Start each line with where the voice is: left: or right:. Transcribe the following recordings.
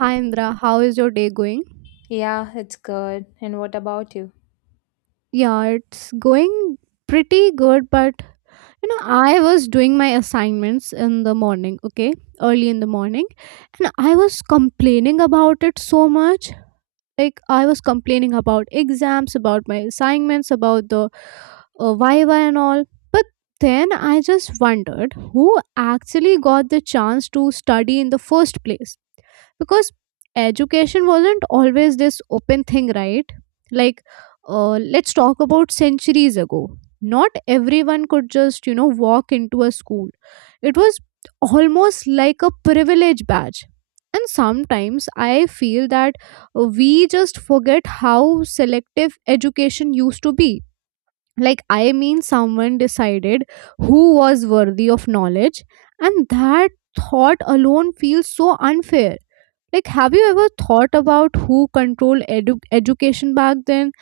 right: Hi Indra, how is your day going?
left: Yeah, it's good. And what about you?
right: Yeah, it's going pretty good, but I was doing my assignments in the morning, okay, early in the morning, and I was complaining about it so much. Like, I was complaining about exams, about my assignments, about the Viva and all. But then I just wondered who actually got the chance to study in the first place. Because education wasn't always this open thing, right? Like, let's talk about centuries ago. Not everyone could just walk into a school. It was almost like a privilege badge, and sometimes I feel that we just forget how selective education used to be. Like, I mean, someone decided who was worthy of knowledge, and that thought alone feels so unfair. Like, have you ever thought about who controlled education back then?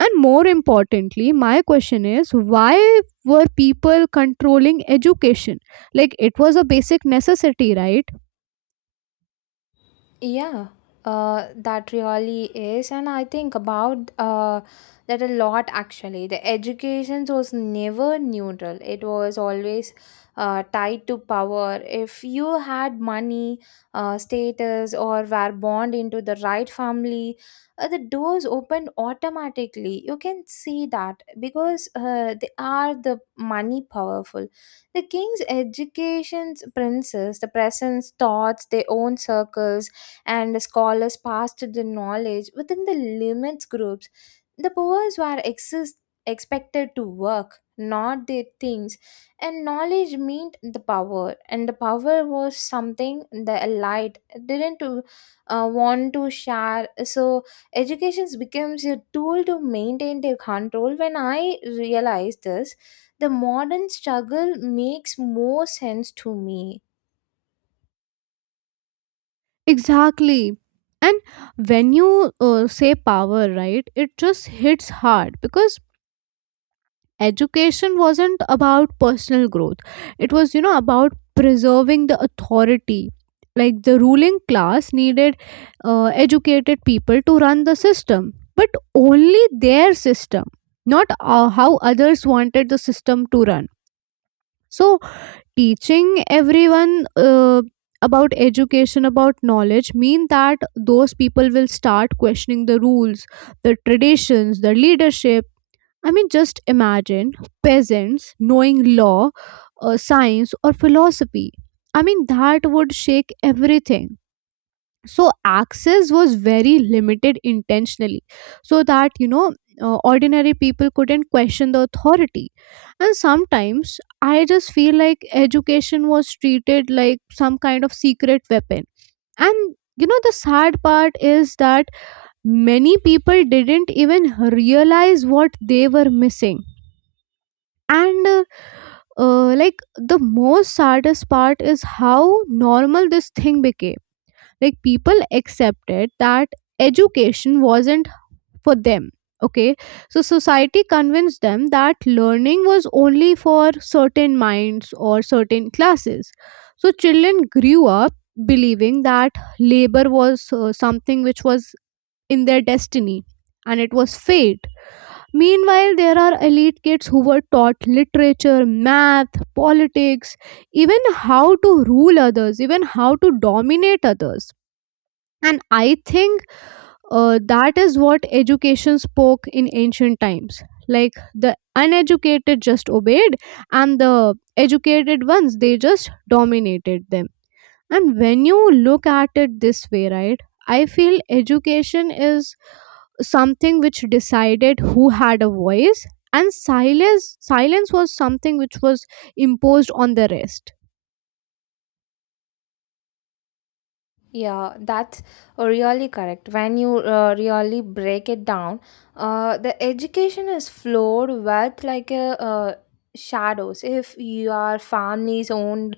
right: And more importantly, my question is, why were people controlling education? Like, it was a basic necessity, right?
left: Yeah, that really is, and I think about that a lot actually. The education was never neutral, it was always tied to power. If you had money, status, or were born into the right family, the doors opened automatically. You can see that because they are the money powerful. The king's education's princes, the presence, thoughts, their own circles and scholars passed the knowledge within the limits groups. The powers were exist- Expected to work, not their things, and knowledge meant the power, and the power was something the elite didn't want to share. So education becomes a tool to maintain their control. When I realized this, the modern struggle makes more sense to me.
right: Exactly. And when you say power, right, it just hits hard because education wasn't about personal growth, it was, you know, about preserving the authority. Like the ruling class needed educated people to run the system, but only their system, not how others wanted the system to run. So teaching everyone about education, about knowledge, mean that those people will start questioning the rules, the traditions, the leadership. I mean, just imagine peasants knowing law, science, or philosophy. I mean, that would shake everything. So access was very limited intentionally, so that, you know, ordinary people couldn't question the authority. And sometimes I just feel like education was treated like some kind of secret weapon. And you know, the sad part is that many people didn't even realize what they were missing. And Like the most saddest part is how normal this thing became. Like people accepted that education wasn't for them, okay? So society convinced them that learning was only for certain minds or certain classes. So children grew up believing that labor was something which was in their destiny, and it was fate. Meanwhile, there are elite kids who were taught literature, math, politics, even how to rule others, even how to dominate others. And I think that is what education spoke in ancient times. Like the uneducated just obeyed, and the educated ones, they just dominated them. And when you look at it this way, right, I feel education is something which decided who had a voice, and silence was something which was imposed on the rest.
left: Yeah, that's really correct. When you really break it down, the education is flowed with like shadows. If your family's owned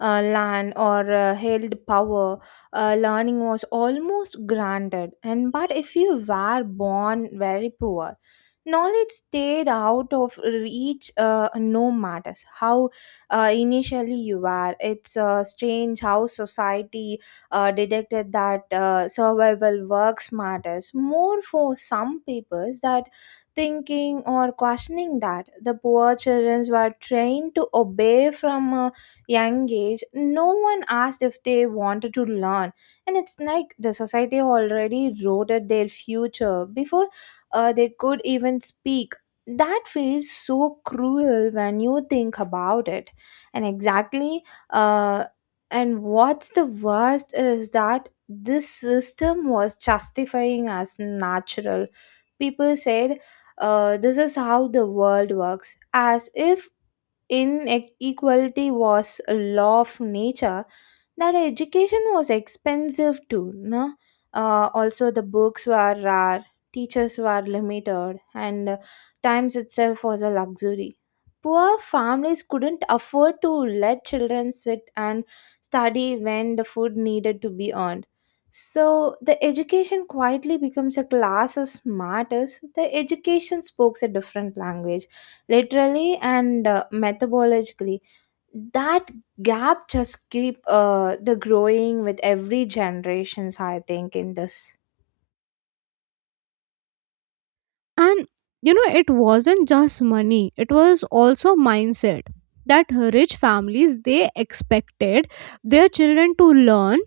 left: land or held power, learning was almost granted. And but if you were born very poor, knowledge stayed out of reach. No matters how initially you were. It's strange how society detected that survival works matters more for some peoples that thinking or questioning, that the poor children were trained to obey from a young age. No one asked if they wanted to learn, and it's like the society already wrote at their future before they could even speak. That feels so cruel when you think about it. And exactly, uh, and what's the worst is that this system was justifying as natural. People said, this is how the world works, as if inequality was a law of nature. That education was expensive too, no, also the books were rare, teachers were limited, and times itself was a luxury. Poor families couldn't afford to let children sit and study when the food needed to be earned. So the education quietly becomes a class as smart. The education spoke a different language, literally and metabolically. That gap just keep the growing with every generations, I think in this.
right: And you know, it wasn't just money, it was also mindset. That rich families, they expected their children to learn,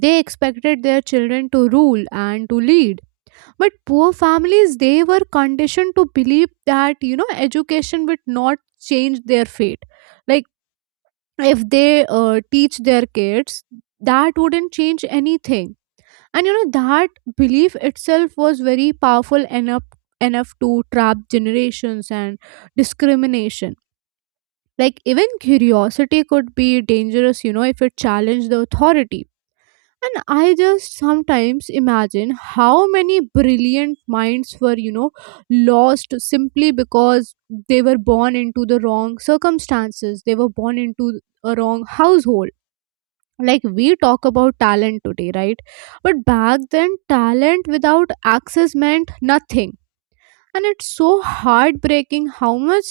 right: they expected their children to rule and to lead. But poor families, they were conditioned to believe that, you know, education would not change their fate. Like if they teach their kids, that wouldn't change anything. And you know, that belief itself was very powerful, enough enough to trap generations and discrimination. Like even curiosity could be dangerous, you know, if it challenged the authority. And I just sometimes imagine how many brilliant minds were, you know, lost simply because they were born into the wrong circumstances, they were born into a wrong household. Like we talk about talent today, right? But back then talent without access meant nothing. And it's so heartbreaking how much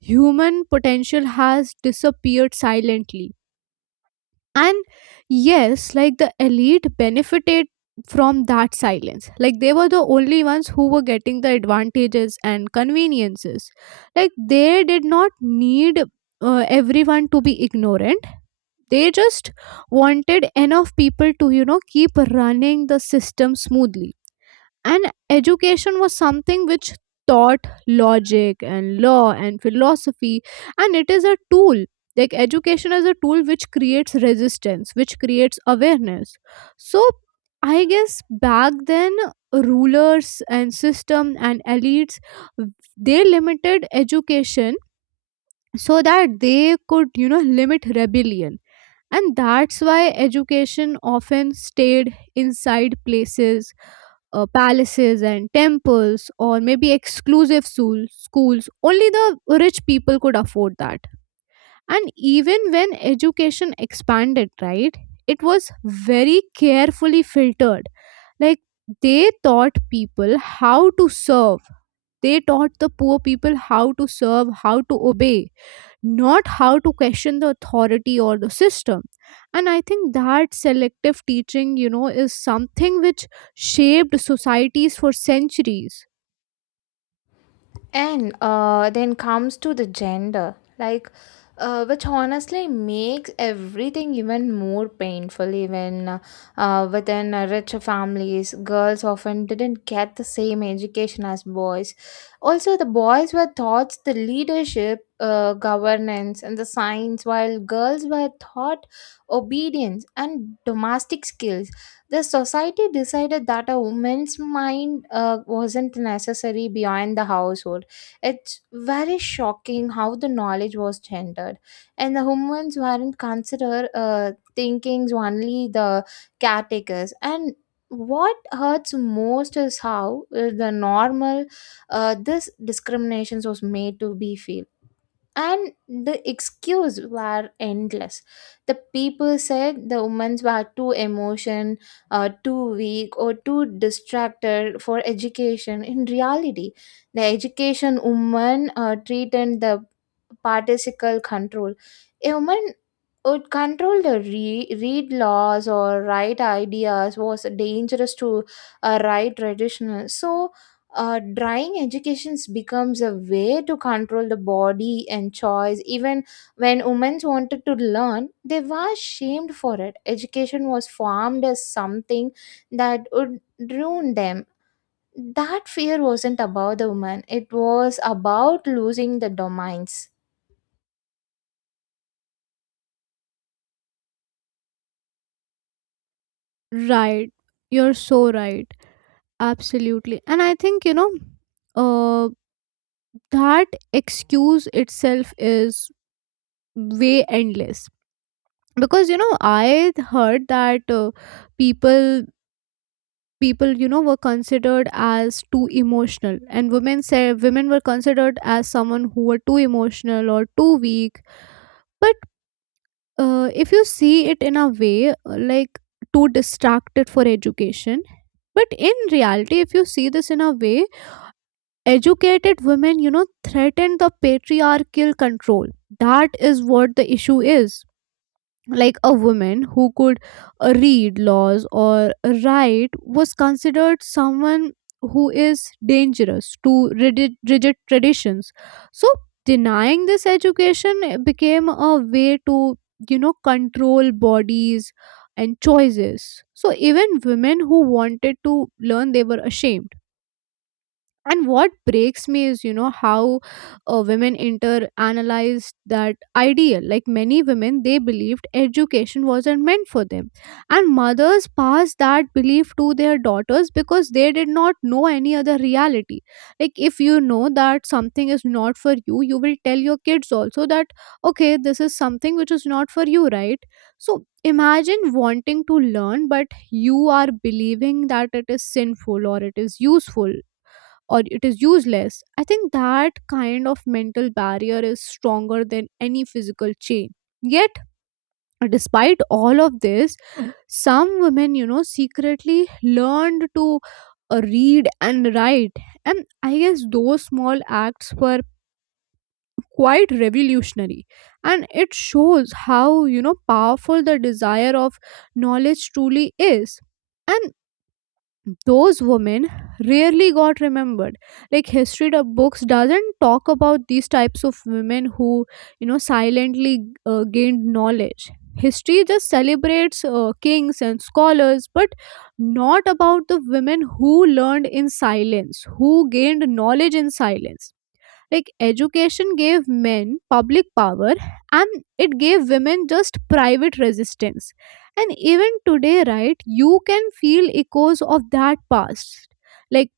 right: human potential has disappeared silently. And yes, like the elite benefited from that silence. Like they were the only ones who were getting the advantages and conveniences. Like they did not need everyone to be ignorant, they just wanted enough people to, keep running the system smoothly. And education was something which taught logic and law and philosophy, and it is a tool. Like education is a tool which creates resistance, which creates awareness. So I guess back then rulers and system and elites, they limited education so that they could, you know, limit rebellion. And that's why education often stayed inside places, palaces and temples, or maybe exclusive schools only the rich people could afford that. And even when education expanded, right, it was very carefully filtered. Like they taught people how to serve, they taught the poor people how to serve, how to obey, not how to question the authority or the system. And I think that selective teaching, you know, is something which shaped societies for centuries.
left: And then comes to the gender, like which honestly makes everything even more painful. Even within rich families, girls often didn't get the same education as boys. Also, the boys were taught the leadership, governance, and the science, while girls were taught obedience and domestic skills. The society decided that a woman's mind wasn't necessary beyond the household. It's very shocking how the knowledge was gendered, and the humans weren't considered thinking, only the caretakers. And what hurts most is how the normal this discriminations was made to be feel, and the excuse were endless. The people said the women were too emotion, too weak or too distracted for education. In reality, the education woman treated the particle control. A woman would control the read laws or write ideas was dangerous to write traditional. So drawing educations becomes a way to control the body and choice. Even when women wanted to learn they were shamed for it. Education was formed as something that would ruin them. That fear wasn't about the woman, it was about losing the domains.
right: Right, you're so right, absolutely. And I think, you know, uh, that excuse itself is way endless, because you know I heard that, people people, you know, were considered as too emotional, and women were considered as someone who were too emotional or too weak. But if you see it in a way, like too distracted for education, but in reality, if you see this in a way, educated women, you know, threaten the patriarchal control. That is what the issue is. Like a woman who could read laws or write was considered someone who is dangerous to rigid traditions. So denying this education became a way to, you know, control bodies and choices. So even women who wanted to learn, they were ashamed. And what breaks me is, you know, how women inter analyzed that ideal. Like many women, they believed education wasn't meant for them, and mothers passed that belief to their daughters because they did not know any other reality. Like if you know that something is not for you, you will tell your kids also that, okay, this is something which is not for you, right? So imagine wanting to learn, but you are believing that it is sinful or it is useful or it is useless. I think that kind of mental barrier is stronger than any physical chain. Yet, despite all of this, some women, you know, secretly learned to read and write. And I guess those small acts were quite revolutionary. And it shows how, you know, powerful the desire of knowledge truly is. And those women rarely got remembered. Like history books doesn't talk about these types of women who, you know, silently gained knowledge. History just celebrates kings and scholars, but not about the women who learned in silence, who gained knowledge in silence. Like education gave men public power, and it gave women just private resistance. And even today, right, you can feel echoes of that past. Like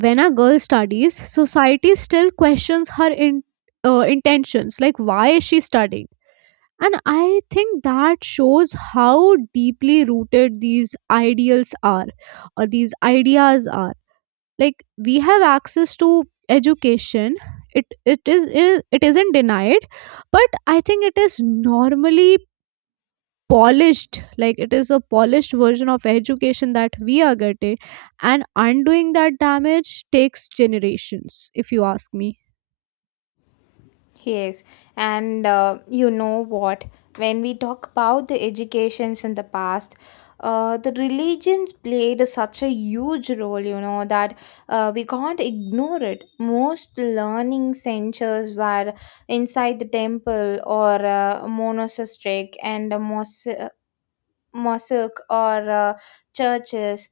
right: when a girl studies, society still questions her in, intentions. Like, why is she studying? And I think that shows how deeply rooted these ideals are, or these ideas are. Like we have access to education, it it is it isn't denied, but I think it is normally polished. Like it is a polished version of education that we are getting. And undoing that damage takes generations, if you ask me.
left: Yes, and you know what? When we talk about the educations in the past, the religions played such a huge role, you know, that we can't ignore it. Most learning centers were inside the temple or monastic and mosque or churches.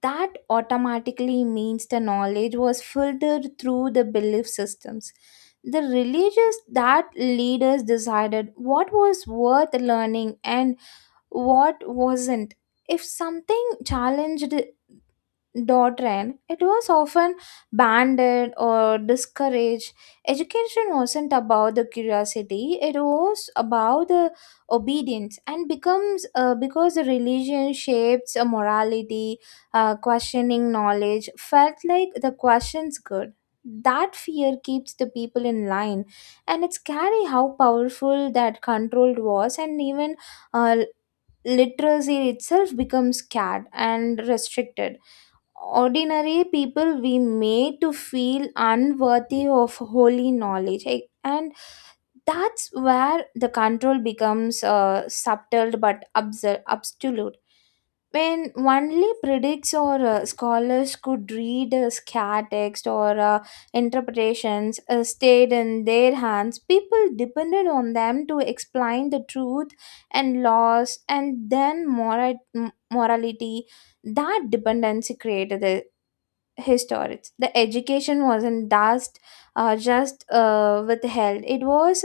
left: That automatically means the knowledge was filtered through the belief systems. The religious that leaders decided what was worth learning and what wasn't. If something challenged dot, it was often banded or discouraged. Education wasn't about the curiosity; it was about the obedience, and becomes because the religion shapes a morality. Questioning knowledge felt like the question's good. That fear keeps the people in line, and it's scary how powerful that control was, and even uh, literacy itself becomes scared and restricted. Ordinary people we made to feel unworthy of holy knowledge. And that's where the control becomes subtle but absolute. When only predicts or scholars could read scar text or interpretations stayed in their hands, people depended on them to explain the truth and laws and then morality. That dependency created this historians. The education wasn't just withheld; it was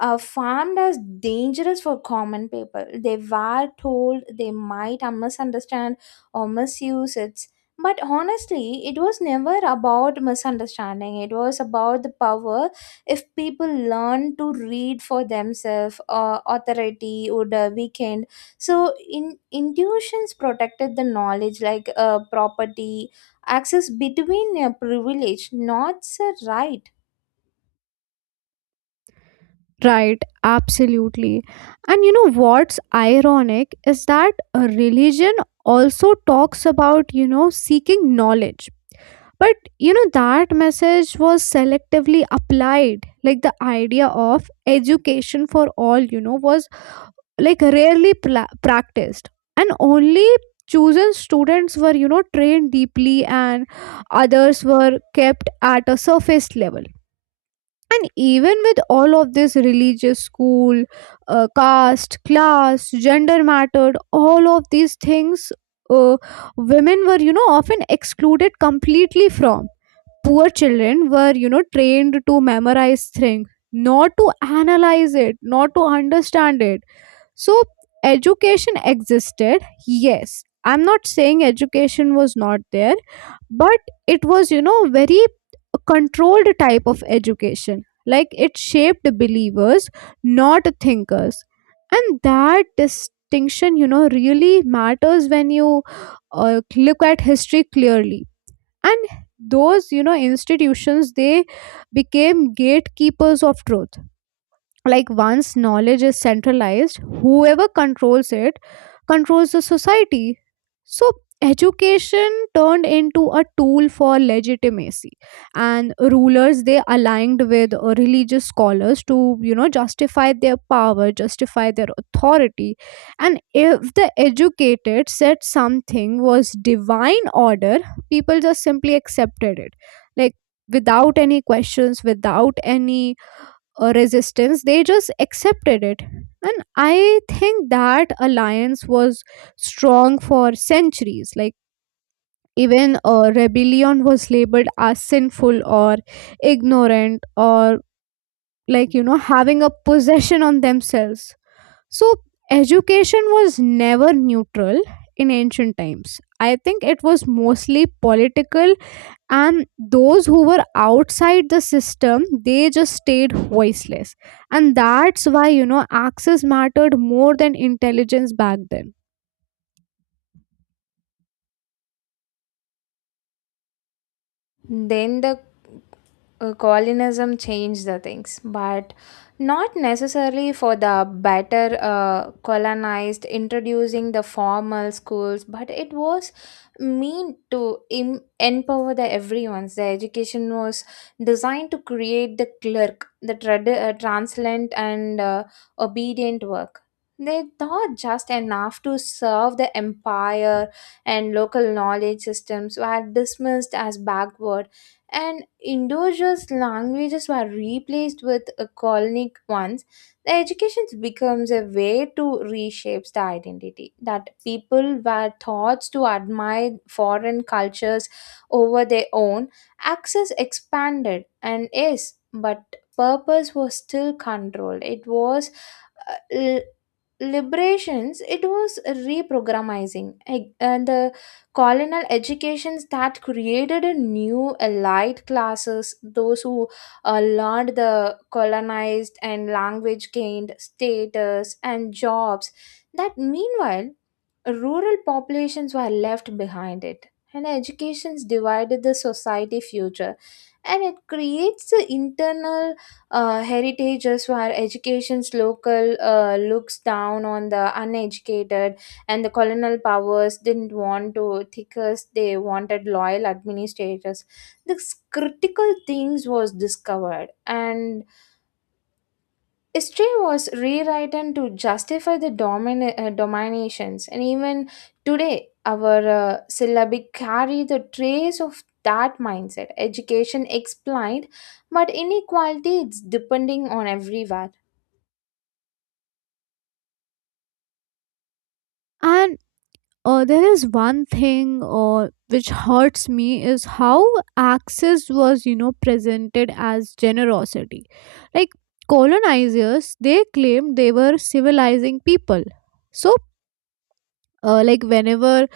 left: farmed as dangerous for common people. They were told they might misunderstand or misuse it. But honestly, it was never about misunderstanding. It was about the power. If people learn to read for themselves, authority would weaken. So, in intuitions protected the knowledge like property. Access between a privilege, not a right.
right: Right, absolutely. And you know what's ironic is that a religion also talks about, you know, seeking knowledge. But you know, that message was selectively applied. Like the idea of education for all, you know, was like rarely pla practiced. And only chosen students were, you know, trained deeply, and others were kept at a surface level. And even with all of this religious school, caste, class, gender mattered, all of these things. uh, Women were, you know, often excluded completely from, poor children were, you know, trained to memorize things, not to analyze it, not to understand it. So education existed, yes, I'm not saying education was not there, but it was, you know, very controlled type of education. Like it shaped believers, not thinkers. And that distinction, you know, really matters when you look at history clearly. And those, you know, institutions, they became gatekeepers of truth. Like once knowledge is centralized, whoever controls it controls the society. So education turned into a tool for legitimacy, and rulers, they aligned with religious scholars to, you know, justify their power, justify their authority. And if the educated said something was divine order, people just simply accepted it, like without any questions, without any resistance. They just accepted it. And I think that alliance was strong for centuries. Like even rebellion was labeled as sinful or ignorant, or like, you know, having a possession on themselves. So education was never neutral in ancient times, I think it was mostly political. And those who were outside the system, they just stayed voiceless. And that's why, you know, access mattered more than intelligence back then.
left: Then the colonialism changed the things, but not necessarily for the better. Colonized, introducing the formal schools, but it was meant to empower the everyone's. The education was designed to create the clerk, the transient and obedient work. They thought just enough to serve the empire, and local knowledge systems were dismissed as backward, and indigenous languages were replaced with colonic ones. The education becomes a way to reshape the identity. That people were taught to admire foreign cultures over their own, access expanded, and yes, but purpose was still controlled. It was uh, l- liberations, it was reprogramming. And the colonial educations that created a new elite classes, those who learned the colonized and language gained status and jobs. That meanwhile rural populations were left behind it, and educations divided the society future, and it creates the internal heritages where education's local looks down on the uneducated. And the colonial powers didn't want to thickers, they wanted loyal administrators. This critical things was discovered, and history was rewritten to justify the dominations. And even today our syllabic carry the trace of that mindset. Education explained, but inequality it's depending on everywhere.
right: And there is one thing, which hurts me is how access was, you know, presented as generosity. Like colonizers, they claimed they were civilizing people. So like whenever,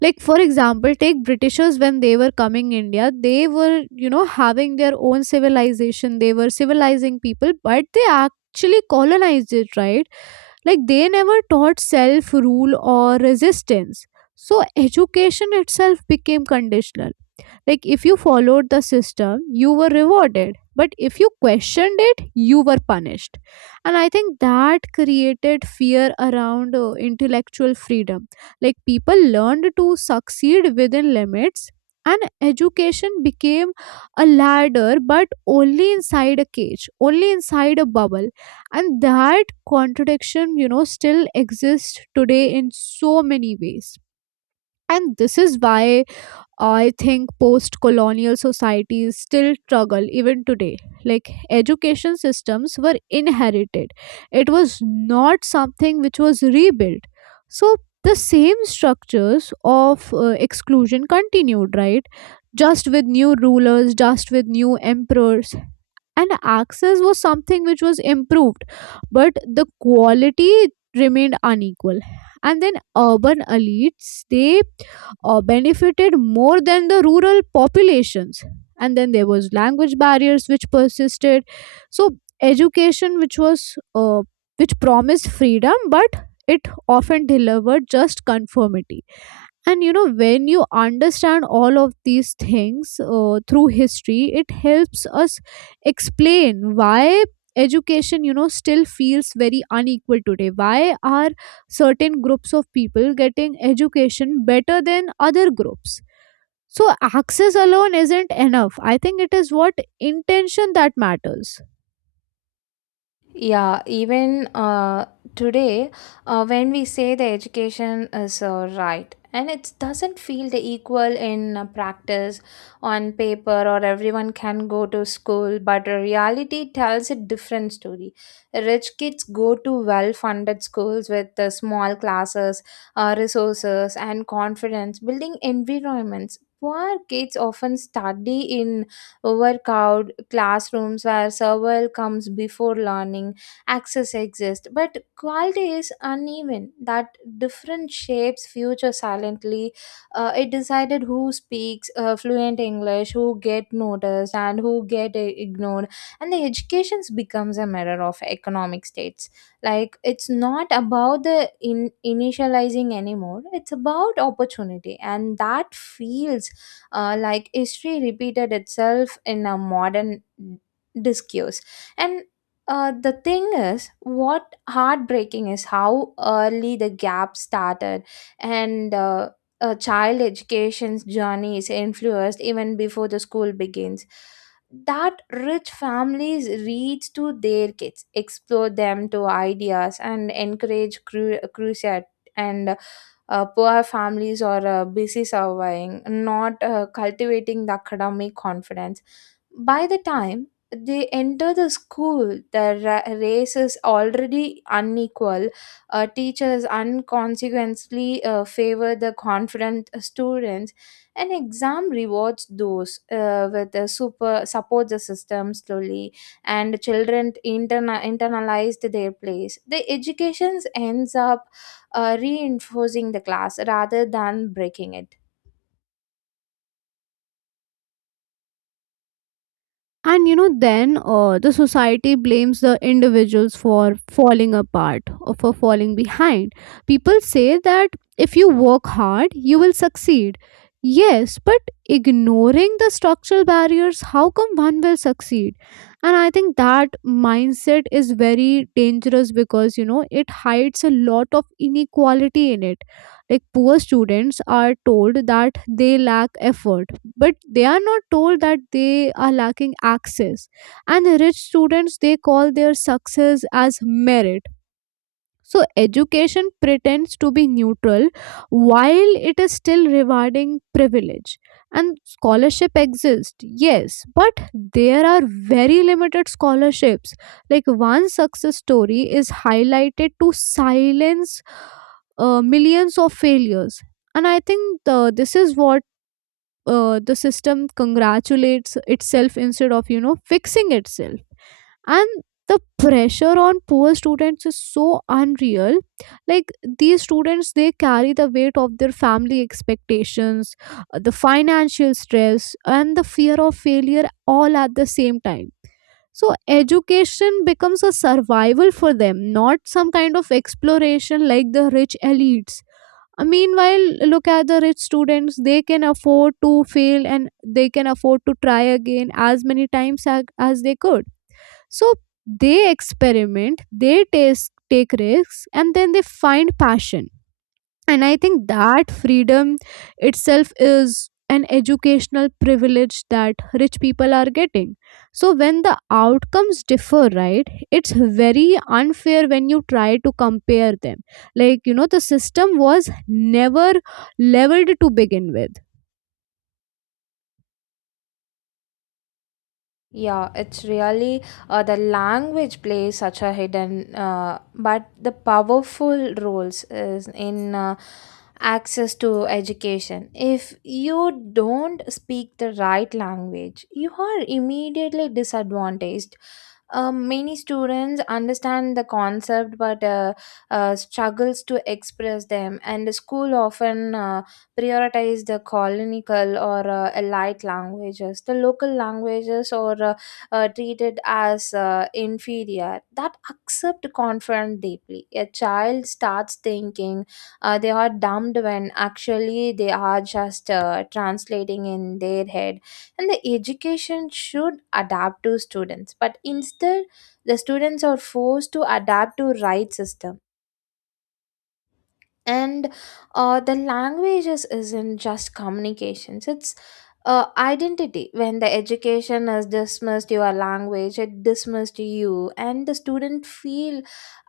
right: like for example, take britishers, when they were coming india, they were, you know, having their own civilization, they were civilizing people, but they actually colonized it, right? Like they never taught self rule or resistance. So education itself became conditional. Like, if you followed the system, you were rewarded. But if you questioned it, you were punished. And I think that created fear around intellectual freedom. Like, people learned to succeed within limits, and education became a ladder, but only inside a cage, only inside a bubble. And that contradiction, you know, still exists today in so many ways. And this is why I think post colonial societies still struggle even today. Like, education systems were inherited, it was not something which was rebuilt. So the same structures of exclusion continued, right? Just with new rulers, just with new emperors, and access was something which was improved, but the quality remained unequal. And then urban elites, they benefited more than the rural populations. And then there was language barriers which persisted. So education which was uh, which promised freedom, but it often delivered just conformity. And you know, when you understand all of these things through history, it helps us explain why education, you know, still feels very unequal today. Why are certain groups of people getting education better than other groups? So access alone isn't enough. I think it is what, intention, that matters.
left: Yeah, even today, when we say the education is right, and it doesn't feel the equal in practice. On paper, or everyone can go to school, but reality tells a different story. Rich kids go to well funded schools with small classes, resources, and confidence building environments. Poor kids often study in overcrowded classrooms where survival comes before learning. Access exists but quality is uneven. That different shapes future silently. It decided who speaks fluent English, who get noticed and who get ignored. And the education becomes a matter of economic states. Like it's not about the in initializing anymore, it's about opportunity, and that feels like history repeated itself in a modern discourse. And the thing is, what heartbreaking is how early the gap started. And a child education's journey is influenced even before the school begins. That rich families reach to their kids, explore them to ideas and encourage crusade. And poor families or busy surviving, not cultivating the academic confidence. By the time they enter the school, the race is already unequal. Teachers unconsequently favor the confident students, and exam rewards those with the super support the system slowly, and children internalized their place. The education ends up reinforcing the class rather than breaking it.
right: And you know, then the society blames the individuals for falling apart or for falling behind. People say that if you work hard, you will succeed. Yes, but ignoring the structural barriers, how come one will succeed? And I think that mindset is very dangerous because, you know, it hides a lot of inequality in it. Like, poor students are told that they lack effort, but they are not told that they are lacking access. And rich students, they call their success as merit. So education pretends to be neutral while it is still rewarding privilege. And scholarship exists, yes, but there are very limited scholarships. Like, one success story is highlighted to silence millions of failures. And I think this is what the system congratulates itself instead of, you know, fixing itself. And the pressure on poor students is so unreal. Like, these students, they carry the weight of their family expectations, the financial stress, and the fear of failure, all at the same time. So education becomes a survival for them, not some kind of exploration like the rich elites. Meanwhile, look at the rich students. They can afford to fail, and they can afford to try again as many times as they could. So they experiment, they taste, take risks, and then they find passion. And I think that freedom itself is an educational privilege that rich people are getting. So when the outcomes differ, right, it's very unfair when you try to compare them. Like, you know, the system was never leveled to begin with.
left: Yeah, it's really the language plays such a hidden but the powerful roles is in access to education. If you don't speak the right language, you are immediately disadvantaged. Many students understand the concept but struggles to express them, and the school often prioritize the colonial or allied languages. The local languages are treated as inferior. That accept confront deeply. A child starts thinking they are dumb when actually they are just translating in their head. And the education should adapt to students, but instead the students are forced to adapt to right system. And the languages isn't just communications, it's identity. When the education has dismissed your language, it dismissed you, and the student feel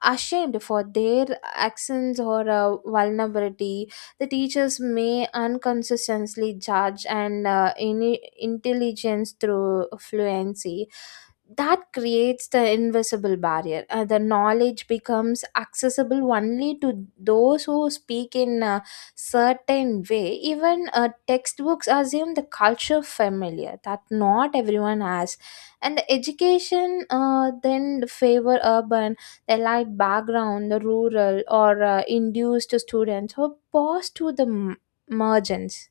left: ashamed for their accents or vulnerability. The teachers may unconsistently judge and intelligence through fluency. That creates the invisible barrier. The knowledge becomes accessible only to those who speak in a certain way. Even textbooks assume the culture familiar that not everyone has, and the education then favor urban, the light background, the rural or induced students who pass to the margins.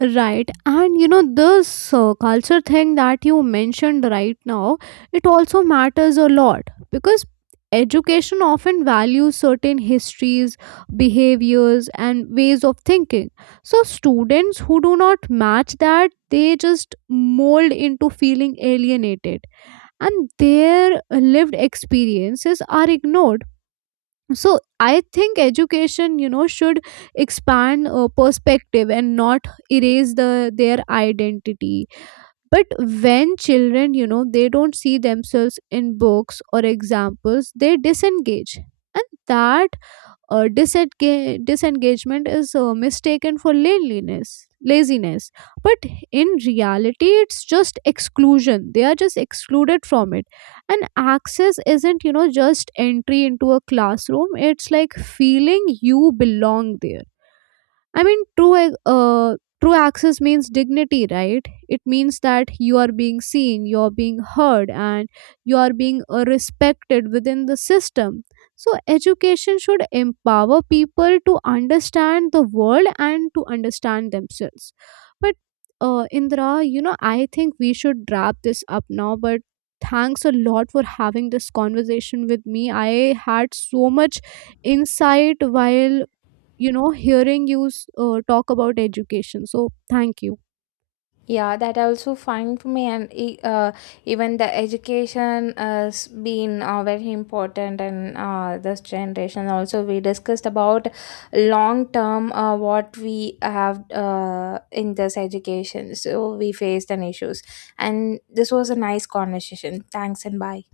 right: Right, and you know, this culture thing that you mentioned right now, it also matters a lot because education often values certain histories, behaviors, and ways of thinking. So, students who do not match that, they just mold into feeling alienated, and their lived experiences are ignored. So I think education, you know, should expand perspective and not erase the their identity. But when children, you know, they don't see themselves in books or examples, they disengage. And that disengagement is mistaken for laziness. But in reality, it's just exclusion. They are just excluded from it. And access isn't, you know, just entry into a classroom. It's like feeling you belong there. I mean, true, true access means dignity, right? It means that you are being seen, you are being heard, and you are being respected within the system. So, education should empower people to understand the world and to understand themselves. But, Indra, you know, I think we should wrap this up now, but thanks a lot for having this conversation with me. I had so much insight while, you know, hearing you talk about education. So thank you.
left: Yeah, that I also find for me, and even the education has been very important in this generation. Also, we discussed about long term what we have in this education. So we faced an issues, and this was a nice conversation. Thanks and bye.